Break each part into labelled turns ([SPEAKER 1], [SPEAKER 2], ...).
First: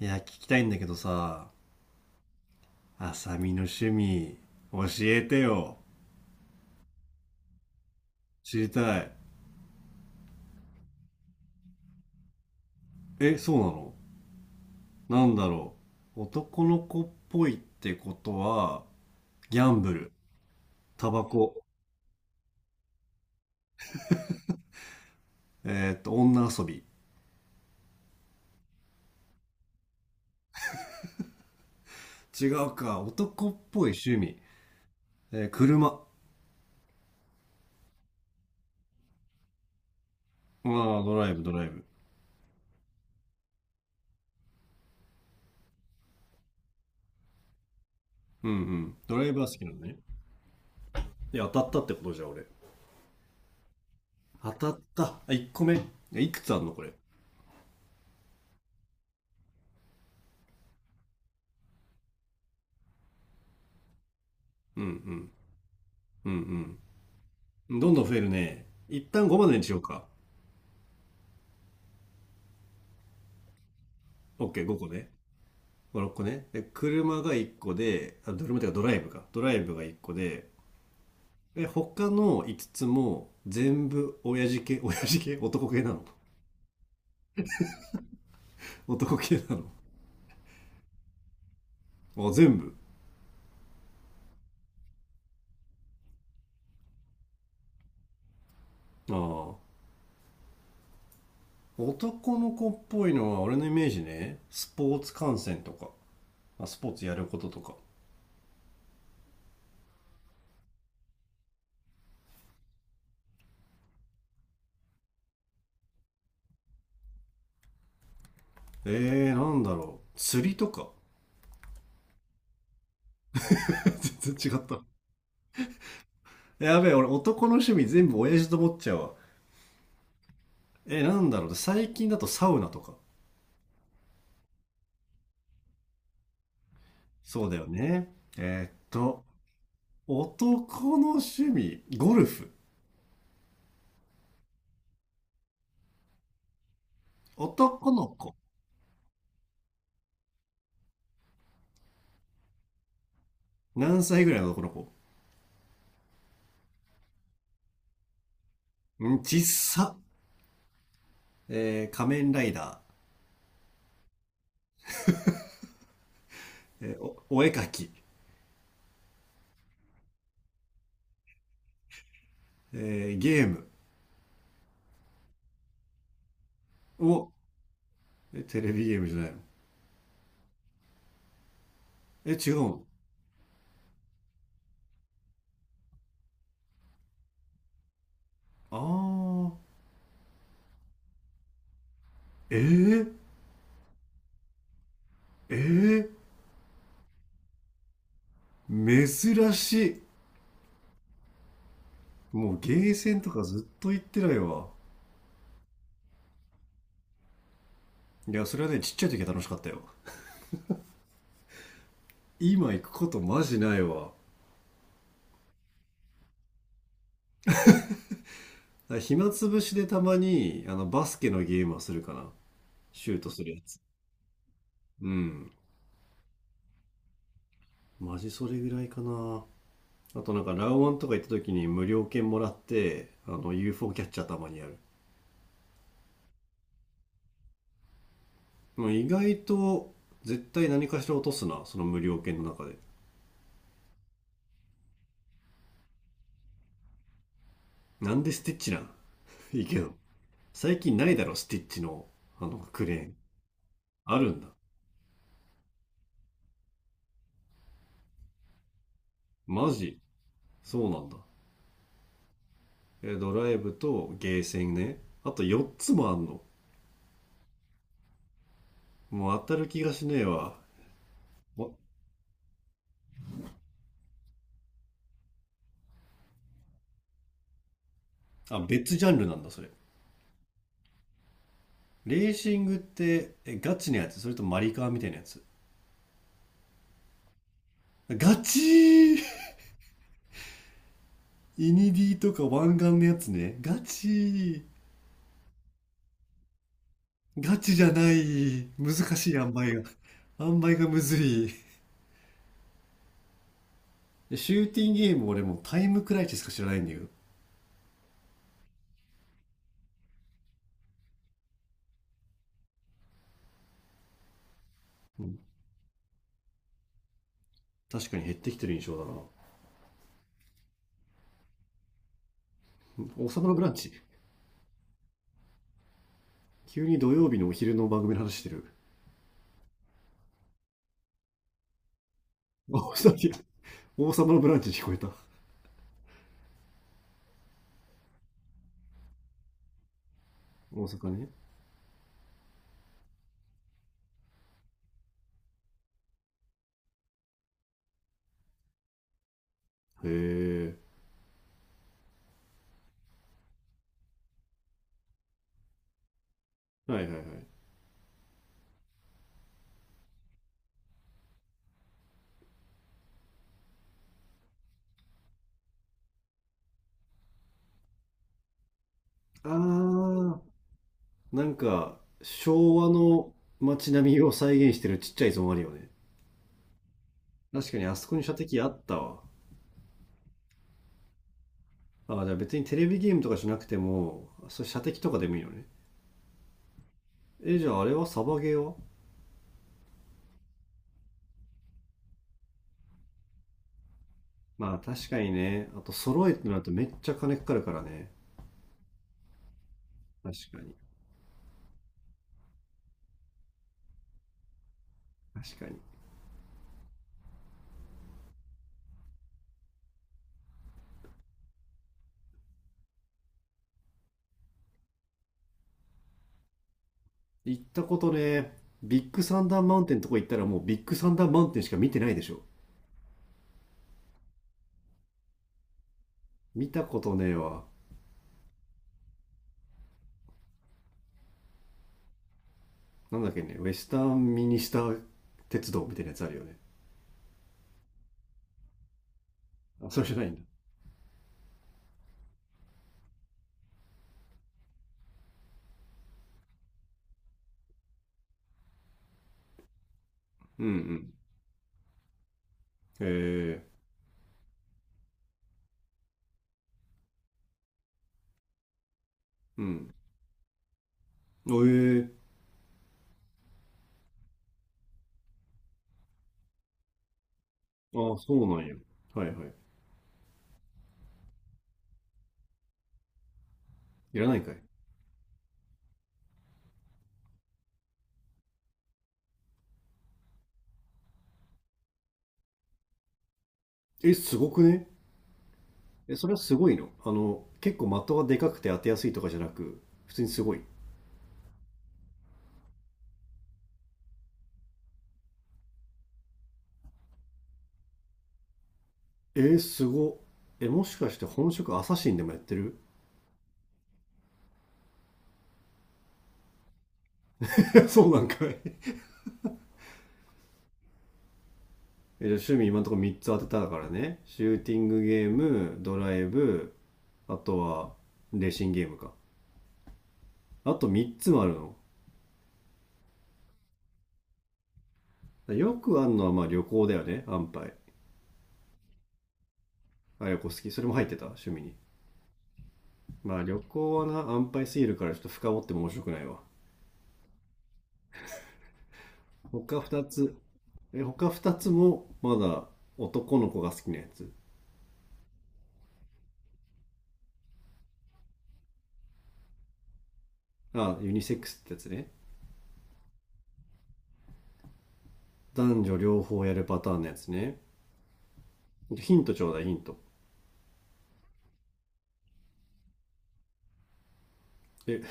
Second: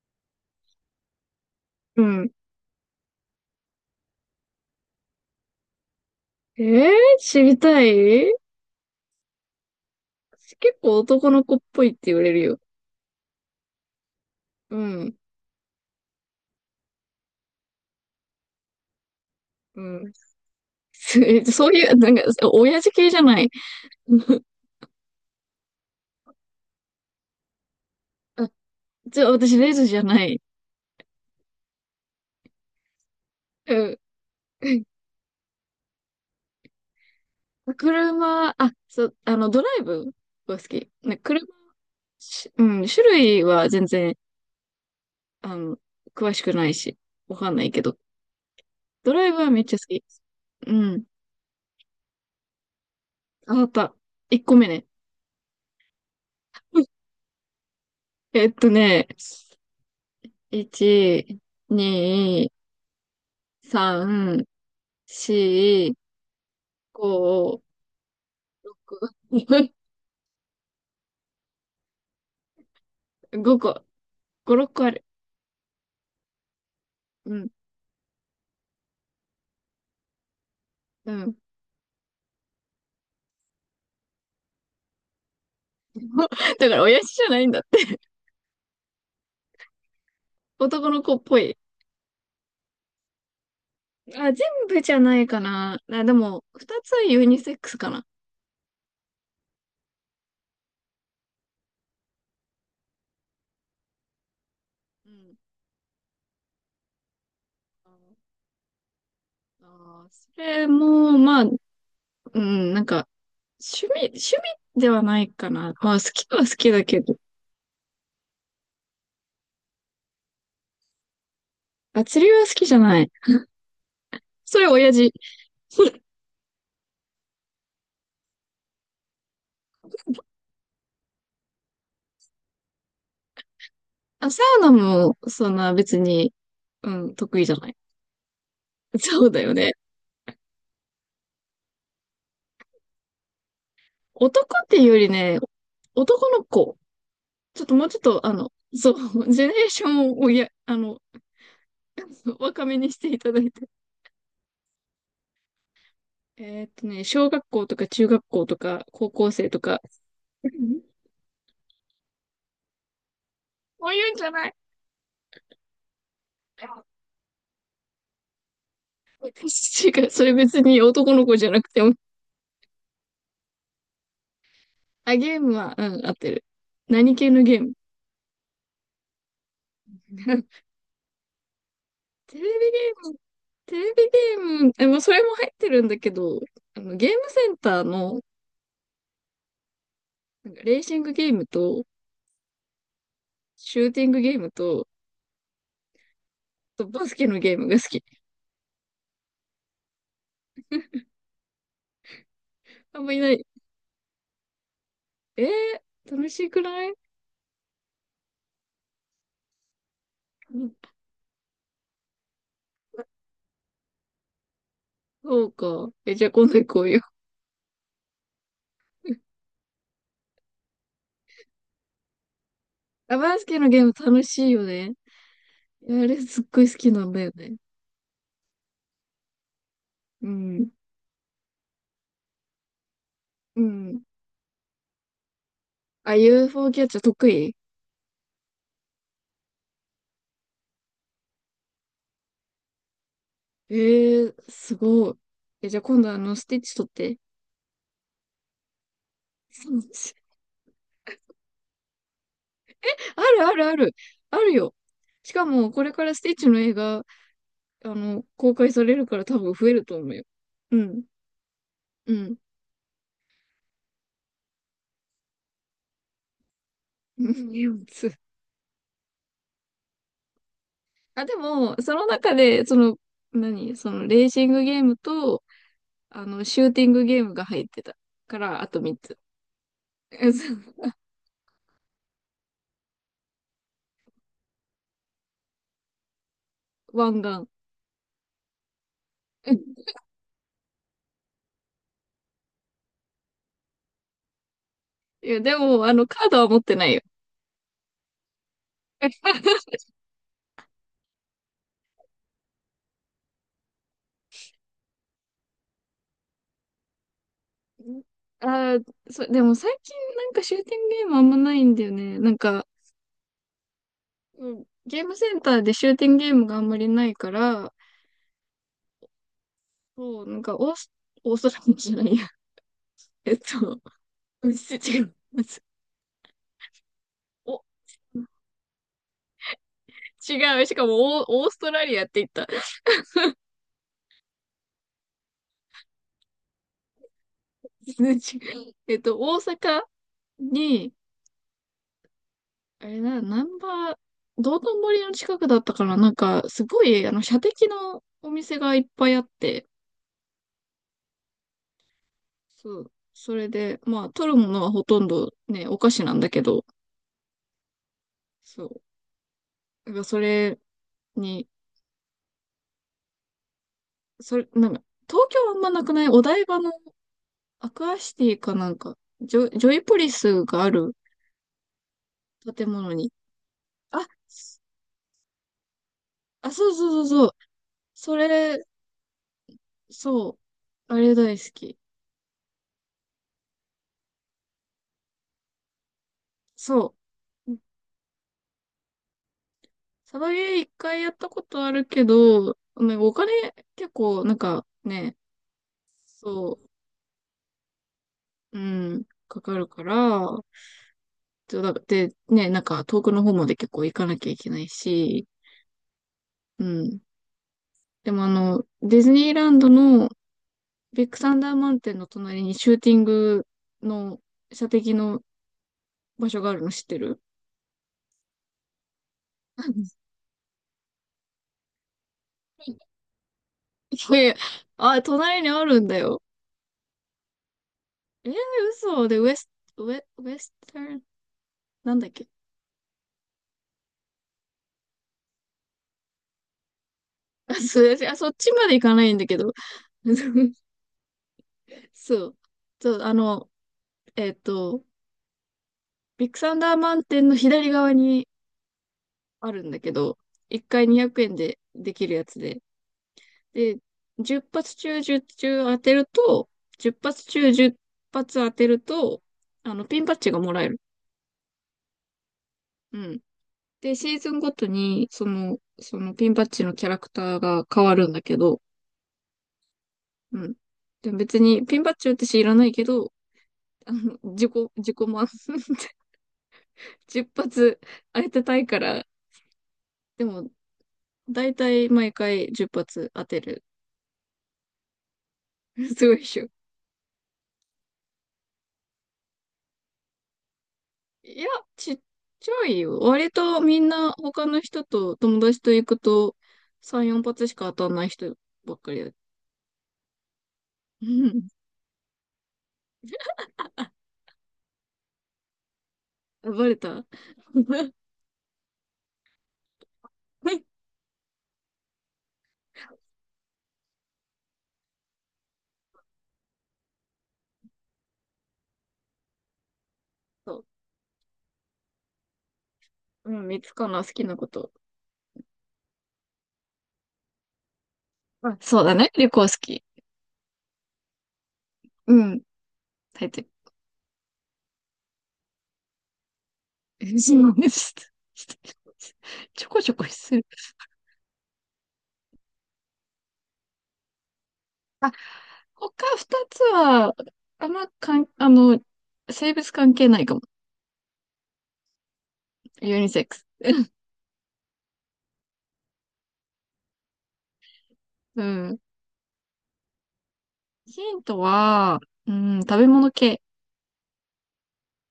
[SPEAKER 1] いや、聞きたいんだけどさ、
[SPEAKER 2] うん。
[SPEAKER 1] あさみの趣味、教えてよ。
[SPEAKER 2] えー、知りたい。
[SPEAKER 1] 知りたい。
[SPEAKER 2] 結構男の子っぽいって言われるよ。
[SPEAKER 1] え、そう
[SPEAKER 2] うん。
[SPEAKER 1] なの。なんだろう。男の子っぽいってことは、ギャ
[SPEAKER 2] う
[SPEAKER 1] ンブ
[SPEAKER 2] ん。
[SPEAKER 1] ル、タバコ、
[SPEAKER 2] そういう、なんか、親父系じゃない。
[SPEAKER 1] 女遊び。
[SPEAKER 2] あ、じゃあ私、レズじゃない。
[SPEAKER 1] 違うか、男っ
[SPEAKER 2] う
[SPEAKER 1] ぽい
[SPEAKER 2] ん。
[SPEAKER 1] 趣味。車。あ
[SPEAKER 2] 車、あ、そう、ドライブが好き。
[SPEAKER 1] あ、
[SPEAKER 2] ね、
[SPEAKER 1] ドライ
[SPEAKER 2] 車、
[SPEAKER 1] ブ、ドライブ。
[SPEAKER 2] うん、種類は全然、あの、詳しくないし、わかんないけど。
[SPEAKER 1] うんうん。
[SPEAKER 2] ド
[SPEAKER 1] ド
[SPEAKER 2] ラ
[SPEAKER 1] ラ
[SPEAKER 2] イ
[SPEAKER 1] イ
[SPEAKER 2] ブ
[SPEAKER 1] ブは
[SPEAKER 2] は
[SPEAKER 1] 好
[SPEAKER 2] めっ
[SPEAKER 1] きな
[SPEAKER 2] ちゃ
[SPEAKER 1] の
[SPEAKER 2] 好
[SPEAKER 1] ね。
[SPEAKER 2] き。うん。
[SPEAKER 1] いや、当たったってことじゃん、俺。
[SPEAKER 2] あ、わかった。1
[SPEAKER 1] 当
[SPEAKER 2] 個目
[SPEAKER 1] たっ
[SPEAKER 2] ね。
[SPEAKER 1] た。あ、1個目。え、いくつあんの、こ れ。
[SPEAKER 2] えっとね、1、2、3、4、
[SPEAKER 1] うんうん。うん
[SPEAKER 2] 5、
[SPEAKER 1] うん。どんどん増えるね。一旦5までにしようか。
[SPEAKER 2] 5個、5、
[SPEAKER 1] OK、
[SPEAKER 2] 6
[SPEAKER 1] 5
[SPEAKER 2] 個
[SPEAKER 1] 個
[SPEAKER 2] ある。
[SPEAKER 1] ね。5、6個ね。で、車
[SPEAKER 2] う
[SPEAKER 1] が
[SPEAKER 2] ん、
[SPEAKER 1] 1個で、あ、車っていうかドライブか。ドライブが1個で、
[SPEAKER 2] うん。
[SPEAKER 1] で、他の5つも全部親父系、男系なの？
[SPEAKER 2] だから、親父じゃないんだって。
[SPEAKER 1] 男系なの
[SPEAKER 2] 男の子っぽい。
[SPEAKER 1] あ、全部。
[SPEAKER 2] あ、全部じゃないかな。あ、でも、2つはユニセックスかな。
[SPEAKER 1] ああ。男の子っぽいのは俺のイメージね。スポー
[SPEAKER 2] う
[SPEAKER 1] ツ
[SPEAKER 2] ん。
[SPEAKER 1] 観戦とか。あ、スポーツやることとか。
[SPEAKER 2] あー、それも、まあ、うん、なんか、趣味ではないかな。まあ、好きは好きだけど。
[SPEAKER 1] なんだろう。釣りとか。
[SPEAKER 2] あ、釣りは好きじゃない。
[SPEAKER 1] 全然違
[SPEAKER 2] そ
[SPEAKER 1] っ
[SPEAKER 2] れ
[SPEAKER 1] た。
[SPEAKER 2] 親父。
[SPEAKER 1] やべえ、俺男の趣味全部親父と思っちゃうわ。なんだろう。最近だとサウナとか。
[SPEAKER 2] あ、サウナも、そんな別に、うん、得意
[SPEAKER 1] そう
[SPEAKER 2] じゃ
[SPEAKER 1] だよ
[SPEAKER 2] ない。
[SPEAKER 1] ね。えーっと、
[SPEAKER 2] そうだよね。
[SPEAKER 1] 男の趣味、ゴルフ。
[SPEAKER 2] 男っていうよりね、男の子。ちょっともう
[SPEAKER 1] 男
[SPEAKER 2] ちょっ
[SPEAKER 1] の
[SPEAKER 2] と、
[SPEAKER 1] 子。
[SPEAKER 2] そう、ジェネレーションを若めにしていただいて。
[SPEAKER 1] 何歳ぐらいの男の子？
[SPEAKER 2] 小学校とか中学校とか高
[SPEAKER 1] うん、
[SPEAKER 2] 校
[SPEAKER 1] ちっ
[SPEAKER 2] 生とか。
[SPEAKER 1] さ。
[SPEAKER 2] うん、
[SPEAKER 1] 仮面ライダ
[SPEAKER 2] そういうんじゃない。
[SPEAKER 1] ー。お、お絵描き。
[SPEAKER 2] 違う、それ別に男の子じゃなくても。
[SPEAKER 1] ゲーム。
[SPEAKER 2] あ、ゲームは、うん、合ってる。
[SPEAKER 1] お、
[SPEAKER 2] 何系のゲーム？
[SPEAKER 1] え、テレビゲームじゃないの？ え、
[SPEAKER 2] テレビ
[SPEAKER 1] 違う
[SPEAKER 2] ゲ
[SPEAKER 1] の？
[SPEAKER 2] ーム、テレビゲーム、まあ、それも入ってるんだけど、ゲームセンターの、
[SPEAKER 1] あー。
[SPEAKER 2] なんかレーシングゲームと、
[SPEAKER 1] えー、
[SPEAKER 2] シューティングゲームと、
[SPEAKER 1] え
[SPEAKER 2] バスケのゲームが好き。
[SPEAKER 1] ー、珍しい。もうゲー
[SPEAKER 2] あんま
[SPEAKER 1] セ
[SPEAKER 2] い
[SPEAKER 1] ン
[SPEAKER 2] な
[SPEAKER 1] とか
[SPEAKER 2] い。
[SPEAKER 1] ずっと行ってないわ。
[SPEAKER 2] え楽しくない？
[SPEAKER 1] いや、それはね、ちっちゃい時は楽しかったよ。今行くことマジないわ。
[SPEAKER 2] そうか。じゃあ今度行こうよ。
[SPEAKER 1] だから暇 つぶしでたまにあのバスケのゲームはするかな。シュ
[SPEAKER 2] あ、
[SPEAKER 1] ート
[SPEAKER 2] バ
[SPEAKER 1] す
[SPEAKER 2] ス
[SPEAKER 1] るや
[SPEAKER 2] ケの
[SPEAKER 1] つ。
[SPEAKER 2] ゲーム楽しいよね。
[SPEAKER 1] うん。
[SPEAKER 2] いや、あれすっごい好きなんだよね。
[SPEAKER 1] マジそれぐらいかな。あ
[SPEAKER 2] う
[SPEAKER 1] となんかラ
[SPEAKER 2] ん。
[SPEAKER 1] ウワンとか行った時に無料券もらって、あの
[SPEAKER 2] う
[SPEAKER 1] UFO
[SPEAKER 2] ん。
[SPEAKER 1] キャッチャーたまにやる。
[SPEAKER 2] あ、UFO キャッチャー得意？
[SPEAKER 1] もう意外と絶対何かしら落とすな、その無料券の中で。
[SPEAKER 2] すごい。じゃあ今度スティッチ取って。
[SPEAKER 1] なんでスティッチなん？ いいけど。最近ないだろ、スティッチのあのクレーン。
[SPEAKER 2] あるあるある。
[SPEAKER 1] ある
[SPEAKER 2] あ
[SPEAKER 1] ん
[SPEAKER 2] る
[SPEAKER 1] だ。
[SPEAKER 2] よ。しかも、これからスティッチの映画、公開されるから多分増
[SPEAKER 1] マ
[SPEAKER 2] えると
[SPEAKER 1] ジ？
[SPEAKER 2] 思うよ。う
[SPEAKER 1] そうな
[SPEAKER 2] ん。
[SPEAKER 1] んだ。
[SPEAKER 2] うん。
[SPEAKER 1] え、ドライブとゲーセンね。あと4つもあんの。
[SPEAKER 2] うん。
[SPEAKER 1] もう当たる気がしねえわ。
[SPEAKER 2] あ、でも、その中で、その、何その、レーシングゲームと、シューティングゲームが入ってたか
[SPEAKER 1] あ、
[SPEAKER 2] ら、あと3
[SPEAKER 1] 別ジャ
[SPEAKER 2] つ。
[SPEAKER 1] ンルなんだ、それ。
[SPEAKER 2] そう。
[SPEAKER 1] レーシングって、え、ガチのやつ？それともマリカーみたいなやつ？
[SPEAKER 2] ワンガン。
[SPEAKER 1] ガチ？ー
[SPEAKER 2] うん。
[SPEAKER 1] イニディとか湾岸のやつね。ガチ？ー
[SPEAKER 2] いや、でも、カードは持ってないよ。
[SPEAKER 1] ガチじゃない。難しい塩梅が。塩梅がむずい。でシューティングゲーム俺もうタイムクライチしか知らないんだよ。
[SPEAKER 2] ああ、そう。でも最近なんかシューティングゲームあんまないんだよね。なんか、うん、ゲーム
[SPEAKER 1] う
[SPEAKER 2] セ
[SPEAKER 1] ん、
[SPEAKER 2] ンターでシューティングゲームがあんまりないから、
[SPEAKER 1] 確かに減ってきてる印象だな。
[SPEAKER 2] そう、なんかオーストラリアじゃないや。
[SPEAKER 1] うん、 王
[SPEAKER 2] えっ
[SPEAKER 1] 様のブラン
[SPEAKER 2] と、
[SPEAKER 1] チ。
[SPEAKER 2] うん、違う。
[SPEAKER 1] 急に土曜日のお
[SPEAKER 2] お、
[SPEAKER 1] 昼の番組の話してる。
[SPEAKER 2] 違う。しかもオーストラリアって言った。
[SPEAKER 1] 王様王様のブランチに聞こえた。
[SPEAKER 2] 数値大阪
[SPEAKER 1] 大
[SPEAKER 2] に、
[SPEAKER 1] 阪ね。
[SPEAKER 2] あれな、ナンバー、道頓堀の近くだったから、なんか、すごい、射的のお店がいっぱいあって、
[SPEAKER 1] へえ。
[SPEAKER 2] そう、それで、まあ、取るものはほとんどね、お菓子なんだけど、
[SPEAKER 1] はいはいはい。
[SPEAKER 2] そう、やっぱそれに、それ、なんか、東京はあんまなくない？お台場のアクアシティかなんか、
[SPEAKER 1] あ
[SPEAKER 2] ジョイポリス
[SPEAKER 1] ー。
[SPEAKER 2] がある
[SPEAKER 1] なんか
[SPEAKER 2] 建
[SPEAKER 1] 昭和
[SPEAKER 2] 物に、
[SPEAKER 1] の街
[SPEAKER 2] あ、
[SPEAKER 1] 並みを再現してるちっちゃいゾーンあるよね。
[SPEAKER 2] あ、そうそうそうそう、
[SPEAKER 1] 確かにあそこ
[SPEAKER 2] そ
[SPEAKER 1] に射的
[SPEAKER 2] れ、
[SPEAKER 1] あったわ。
[SPEAKER 2] そう、あれ大好き。
[SPEAKER 1] あ、じゃあ別にテレビゲームとかじゃなくても、それ射的とかでもいいよね。
[SPEAKER 2] そう。う
[SPEAKER 1] え、
[SPEAKER 2] ん、
[SPEAKER 1] じゃああれはサバゲーは？
[SPEAKER 2] サバゲー一回やったことあるけど、ね、お金結構なんか
[SPEAKER 1] まあ確
[SPEAKER 2] ね、
[SPEAKER 1] かにね。あと揃えてな
[SPEAKER 2] そ
[SPEAKER 1] るとめっちゃ金かかるからね。
[SPEAKER 2] う、うん、かかるから、
[SPEAKER 1] 確かに。
[SPEAKER 2] だってね、なんか遠くの方まで結構行かなきゃいけないし、
[SPEAKER 1] 確かに。
[SPEAKER 2] うん。でもディズニーランドのビッグサンダーマウンテンの隣にシューティングの射的の場所があるの知ってる？
[SPEAKER 1] 行ったことね、ビッグサンダ
[SPEAKER 2] う
[SPEAKER 1] ーマウ
[SPEAKER 2] ん。
[SPEAKER 1] ンテンとこ行ったらもうビッグサンダーマウンテンしか見てないでしょ。
[SPEAKER 2] いやいや、あ、隣にあるんだよ。
[SPEAKER 1] 見たことねえわ。
[SPEAKER 2] えー、嘘。で、ウエスタン、なんだっけ？
[SPEAKER 1] なんだっけね、ウェスタンミニスター鉄道みたいなやつあるよね。
[SPEAKER 2] あ、すいません。あ、そっちまで行かないんだけど。
[SPEAKER 1] あ、それじゃないんだ。
[SPEAKER 2] そう。そう、えっと、ビッグサンダーマウンテンの左側にあるんだけど、1
[SPEAKER 1] うんう
[SPEAKER 2] 回200
[SPEAKER 1] ん、
[SPEAKER 2] 円でできるやつで。
[SPEAKER 1] ええ、
[SPEAKER 2] で、10発中10中当てると、10発中10発当てると、
[SPEAKER 1] うん。
[SPEAKER 2] ピンバッジがもらえる。
[SPEAKER 1] ええ、
[SPEAKER 2] うん。で、シーズンごとに、そのピンバッジのキャラクターが変わるん
[SPEAKER 1] ああ、
[SPEAKER 2] だ
[SPEAKER 1] そ
[SPEAKER 2] け
[SPEAKER 1] う
[SPEAKER 2] ど、
[SPEAKER 1] なんや。はいはい。
[SPEAKER 2] うん。でも別に、ピンバッジ私いらないけど、
[SPEAKER 1] いらないかい。
[SPEAKER 2] 自己満。10発当てたいから、でも、だいたい毎回10発当てる。
[SPEAKER 1] え、すごくね？
[SPEAKER 2] すご
[SPEAKER 1] え、
[SPEAKER 2] いっ
[SPEAKER 1] それは
[SPEAKER 2] しょ。
[SPEAKER 1] すごいの？あの、結構的がでかくて当てやすいとかじゃなく、普通にすごい。
[SPEAKER 2] いや、ちっちゃいよ。割とみんな他の人と友達と行くと3、4発しか当たんない人ばっかりだ。
[SPEAKER 1] えー、すご。え、もし
[SPEAKER 2] う
[SPEAKER 1] かして
[SPEAKER 2] ん。
[SPEAKER 1] 本職アサシンでもやってる？
[SPEAKER 2] あ、バレた。
[SPEAKER 1] そうなんかい。え、じゃあ趣味今のところ3つ当てたからね。シューティングゲーム、ドライブ、あとはレーシングゲームか。
[SPEAKER 2] そう。
[SPEAKER 1] あと3つもあるの？
[SPEAKER 2] うん、三つかな、好きなこと。
[SPEAKER 1] よくあるのはまあ旅行だよね、安牌。
[SPEAKER 2] あ、そうだね。旅行好き。
[SPEAKER 1] あ、旅行好き。それも入ってた、趣味に。
[SPEAKER 2] うん。大
[SPEAKER 1] まあ
[SPEAKER 2] 抵。
[SPEAKER 1] 旅行はな、安牌すぎるからちょっと深掘っても面白くないわ。
[SPEAKER 2] ちょ
[SPEAKER 1] 他
[SPEAKER 2] こちょ
[SPEAKER 1] 2
[SPEAKER 2] こす
[SPEAKER 1] つ
[SPEAKER 2] る。
[SPEAKER 1] え、他2つもまだ男の子が好きなやつ？
[SPEAKER 2] 他二つは、あんまかん、あの、性別関係ないかも。
[SPEAKER 1] あ、ユニセックスってやつね。
[SPEAKER 2] ユニセックス。
[SPEAKER 1] 男女両方やるパターンのやつね。
[SPEAKER 2] うん。
[SPEAKER 1] ヒントちょうだい、ヒント。
[SPEAKER 2] ヒントは、うん、食べ物系。
[SPEAKER 1] え、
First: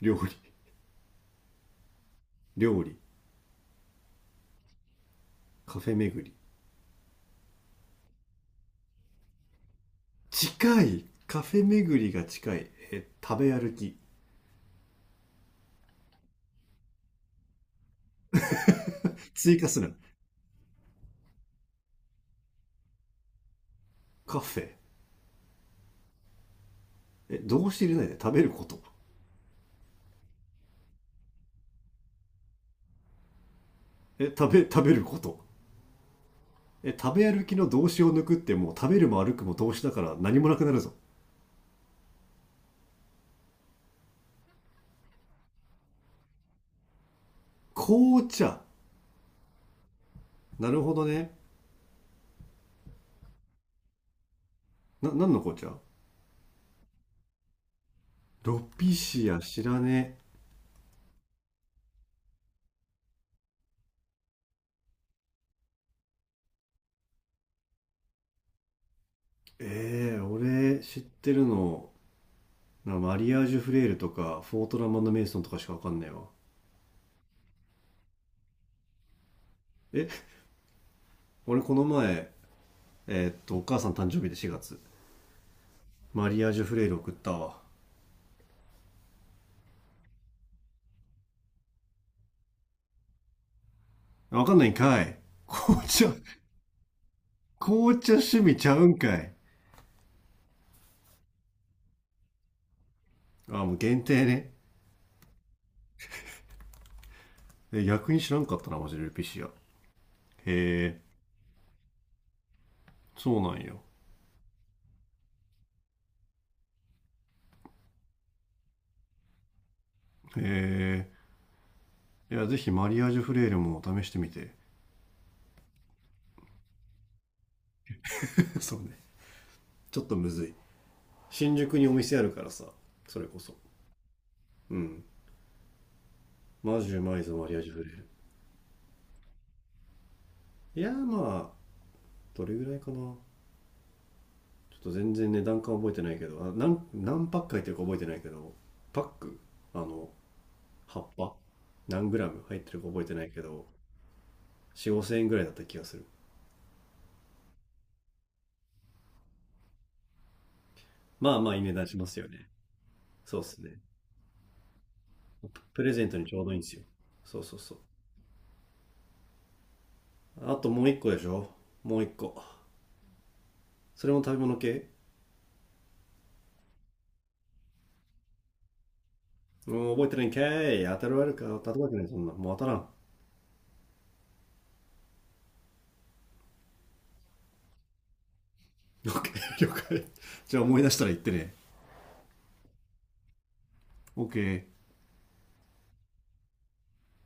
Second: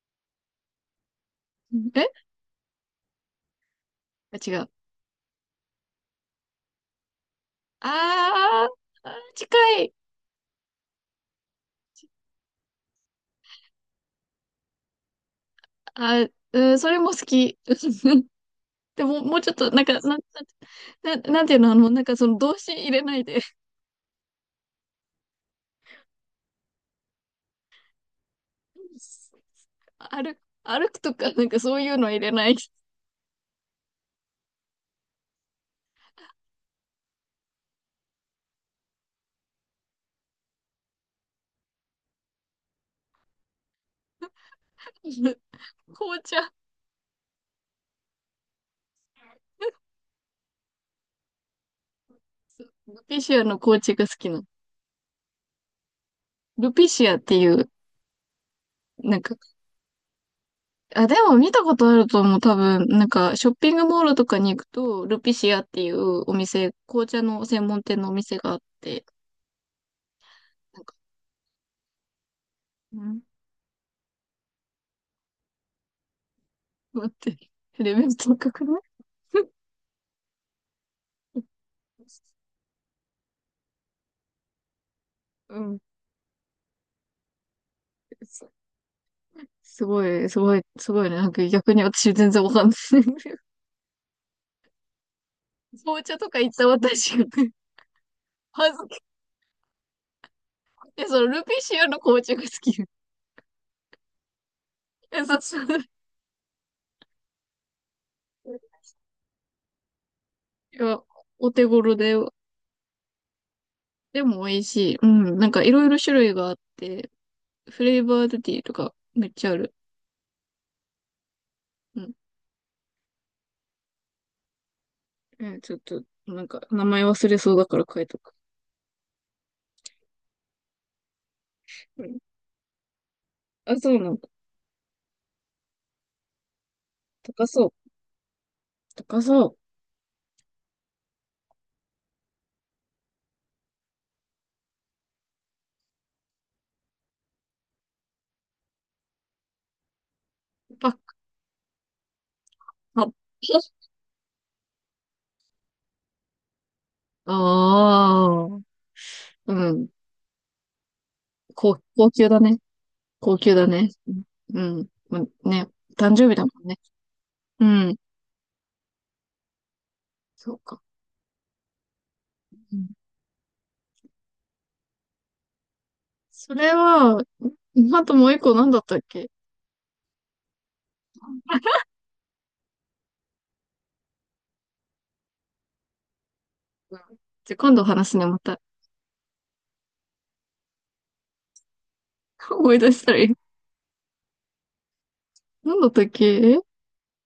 [SPEAKER 1] 料理？
[SPEAKER 2] え
[SPEAKER 1] 料理？
[SPEAKER 2] あ、違う。
[SPEAKER 1] カフェ巡り？
[SPEAKER 2] ああー、近い。
[SPEAKER 1] 近い？カフェ巡りが近い？え、食べ歩き？
[SPEAKER 2] あ、うん、それも好き。でも、もうちょっ
[SPEAKER 1] 追加
[SPEAKER 2] と、
[SPEAKER 1] す
[SPEAKER 2] なん
[SPEAKER 1] る？
[SPEAKER 2] か、なんていうの、なんかその動詞入れないで。
[SPEAKER 1] カフェ、え、動詞入れないで食べること？
[SPEAKER 2] 歩、歩くとか、なんかそういうの入れない。
[SPEAKER 1] え、食べること？え、食べ歩きの動詞を抜くってもう食べるも歩くも動詞だから何もなくなるぞ。
[SPEAKER 2] 紅茶。
[SPEAKER 1] 紅茶。なるほどね。
[SPEAKER 2] ルピシアの紅茶が好きなの。
[SPEAKER 1] な、何の紅茶？
[SPEAKER 2] ルピシアっていう、
[SPEAKER 1] ロピ
[SPEAKER 2] なん
[SPEAKER 1] シ
[SPEAKER 2] か、
[SPEAKER 1] ア知らね
[SPEAKER 2] あ、でも見たことあると思う。多分、なんか、ショッピングモールとかに行くと、ルピシアっていうお店、紅茶の専門店のお店があって、
[SPEAKER 1] え。えー、
[SPEAKER 2] な
[SPEAKER 1] 俺
[SPEAKER 2] んか、
[SPEAKER 1] 知ってるの、な、
[SPEAKER 2] う
[SPEAKER 1] マ
[SPEAKER 2] ん、
[SPEAKER 1] リアージュフレールとか、フォートラマンド・メイソンとかしかわかんないわ。
[SPEAKER 2] 待って、レベル高くない？
[SPEAKER 1] え、俺この前、お母さん誕生日で4月、
[SPEAKER 2] うん。
[SPEAKER 1] マリアージュフレール送ったわ。
[SPEAKER 2] すすごい、すごい、すごいね。なんか逆に私全然わかんない。
[SPEAKER 1] わかんないんかい。紅
[SPEAKER 2] 紅
[SPEAKER 1] 茶、
[SPEAKER 2] 茶とか行った私がね、
[SPEAKER 1] 紅茶趣味ち
[SPEAKER 2] 恥
[SPEAKER 1] ゃう
[SPEAKER 2] ずか
[SPEAKER 1] ん
[SPEAKER 2] し
[SPEAKER 1] かい。
[SPEAKER 2] くて、そのルピシアの紅茶が好き。
[SPEAKER 1] あ、もう限定ね。
[SPEAKER 2] え、そうそう。
[SPEAKER 1] え、逆に知らんかったな、マ ジでルピシア。へ
[SPEAKER 2] い
[SPEAKER 1] え、
[SPEAKER 2] や、お手頃で、
[SPEAKER 1] そうなんよ。
[SPEAKER 2] でも美味しい。うん。なんかいろいろ種類があって、フレーバードティーとかめっちゃある。
[SPEAKER 1] へ
[SPEAKER 2] うん。
[SPEAKER 1] え。いや、ぜひマリアージュフレールも試してみて。
[SPEAKER 2] ちょっと、なんか、名前忘れそうだから書いとく。
[SPEAKER 1] そうね。ちょっとむずい。新宿にお
[SPEAKER 2] う
[SPEAKER 1] 店
[SPEAKER 2] ん、
[SPEAKER 1] あるからさ、それこそ。
[SPEAKER 2] あ、そうなんだ。
[SPEAKER 1] うん、マジうまいぞ
[SPEAKER 2] 高
[SPEAKER 1] マリアー
[SPEAKER 2] そ
[SPEAKER 1] ジュフレ
[SPEAKER 2] う。
[SPEAKER 1] ール。
[SPEAKER 2] 高そ
[SPEAKER 1] いやー、まあどれぐらいかな、ちょっと全然値段感覚えてないけど、あ、何何パック入ってるか覚えてないけど、パック、あの
[SPEAKER 2] う。パッ
[SPEAKER 1] 葉っ
[SPEAKER 2] カ。
[SPEAKER 1] ぱ何グラム入ってるか覚え
[SPEAKER 2] あ。
[SPEAKER 1] てないけ ど、4、 5千円ぐらいだった気がする。
[SPEAKER 2] ああ。うん。
[SPEAKER 1] まあまあいい値段しま
[SPEAKER 2] 高
[SPEAKER 1] す
[SPEAKER 2] 級
[SPEAKER 1] よ
[SPEAKER 2] だ
[SPEAKER 1] ね。
[SPEAKER 2] ね。高
[SPEAKER 1] そうっ
[SPEAKER 2] 級
[SPEAKER 1] す
[SPEAKER 2] だ
[SPEAKER 1] ね。
[SPEAKER 2] ね。うん。うん、まね。
[SPEAKER 1] プレゼン
[SPEAKER 2] 誕
[SPEAKER 1] トに
[SPEAKER 2] 生日
[SPEAKER 1] ちょ
[SPEAKER 2] だ
[SPEAKER 1] う
[SPEAKER 2] も
[SPEAKER 1] どいいんで
[SPEAKER 2] ん
[SPEAKER 1] す
[SPEAKER 2] ね。
[SPEAKER 1] よ。そうそう
[SPEAKER 2] う
[SPEAKER 1] そ
[SPEAKER 2] ん。
[SPEAKER 1] う。
[SPEAKER 2] そ
[SPEAKER 1] あ
[SPEAKER 2] う
[SPEAKER 1] と
[SPEAKER 2] か。
[SPEAKER 1] もう一個でしょ。もう一個、
[SPEAKER 2] うん、
[SPEAKER 1] それも食べ物系？
[SPEAKER 2] それは、あともう一個何だったっけ、
[SPEAKER 1] もう覚えてないんかい。当たるわるか、当たるわけない、そんな。もう当たらん。オ
[SPEAKER 2] うん、じゃ、今度話すね、また。
[SPEAKER 1] ッケー、了解。じゃあ思い出したら言ってね。
[SPEAKER 2] 思い出したらいい。
[SPEAKER 1] オッケー。
[SPEAKER 2] 何だったっけえ？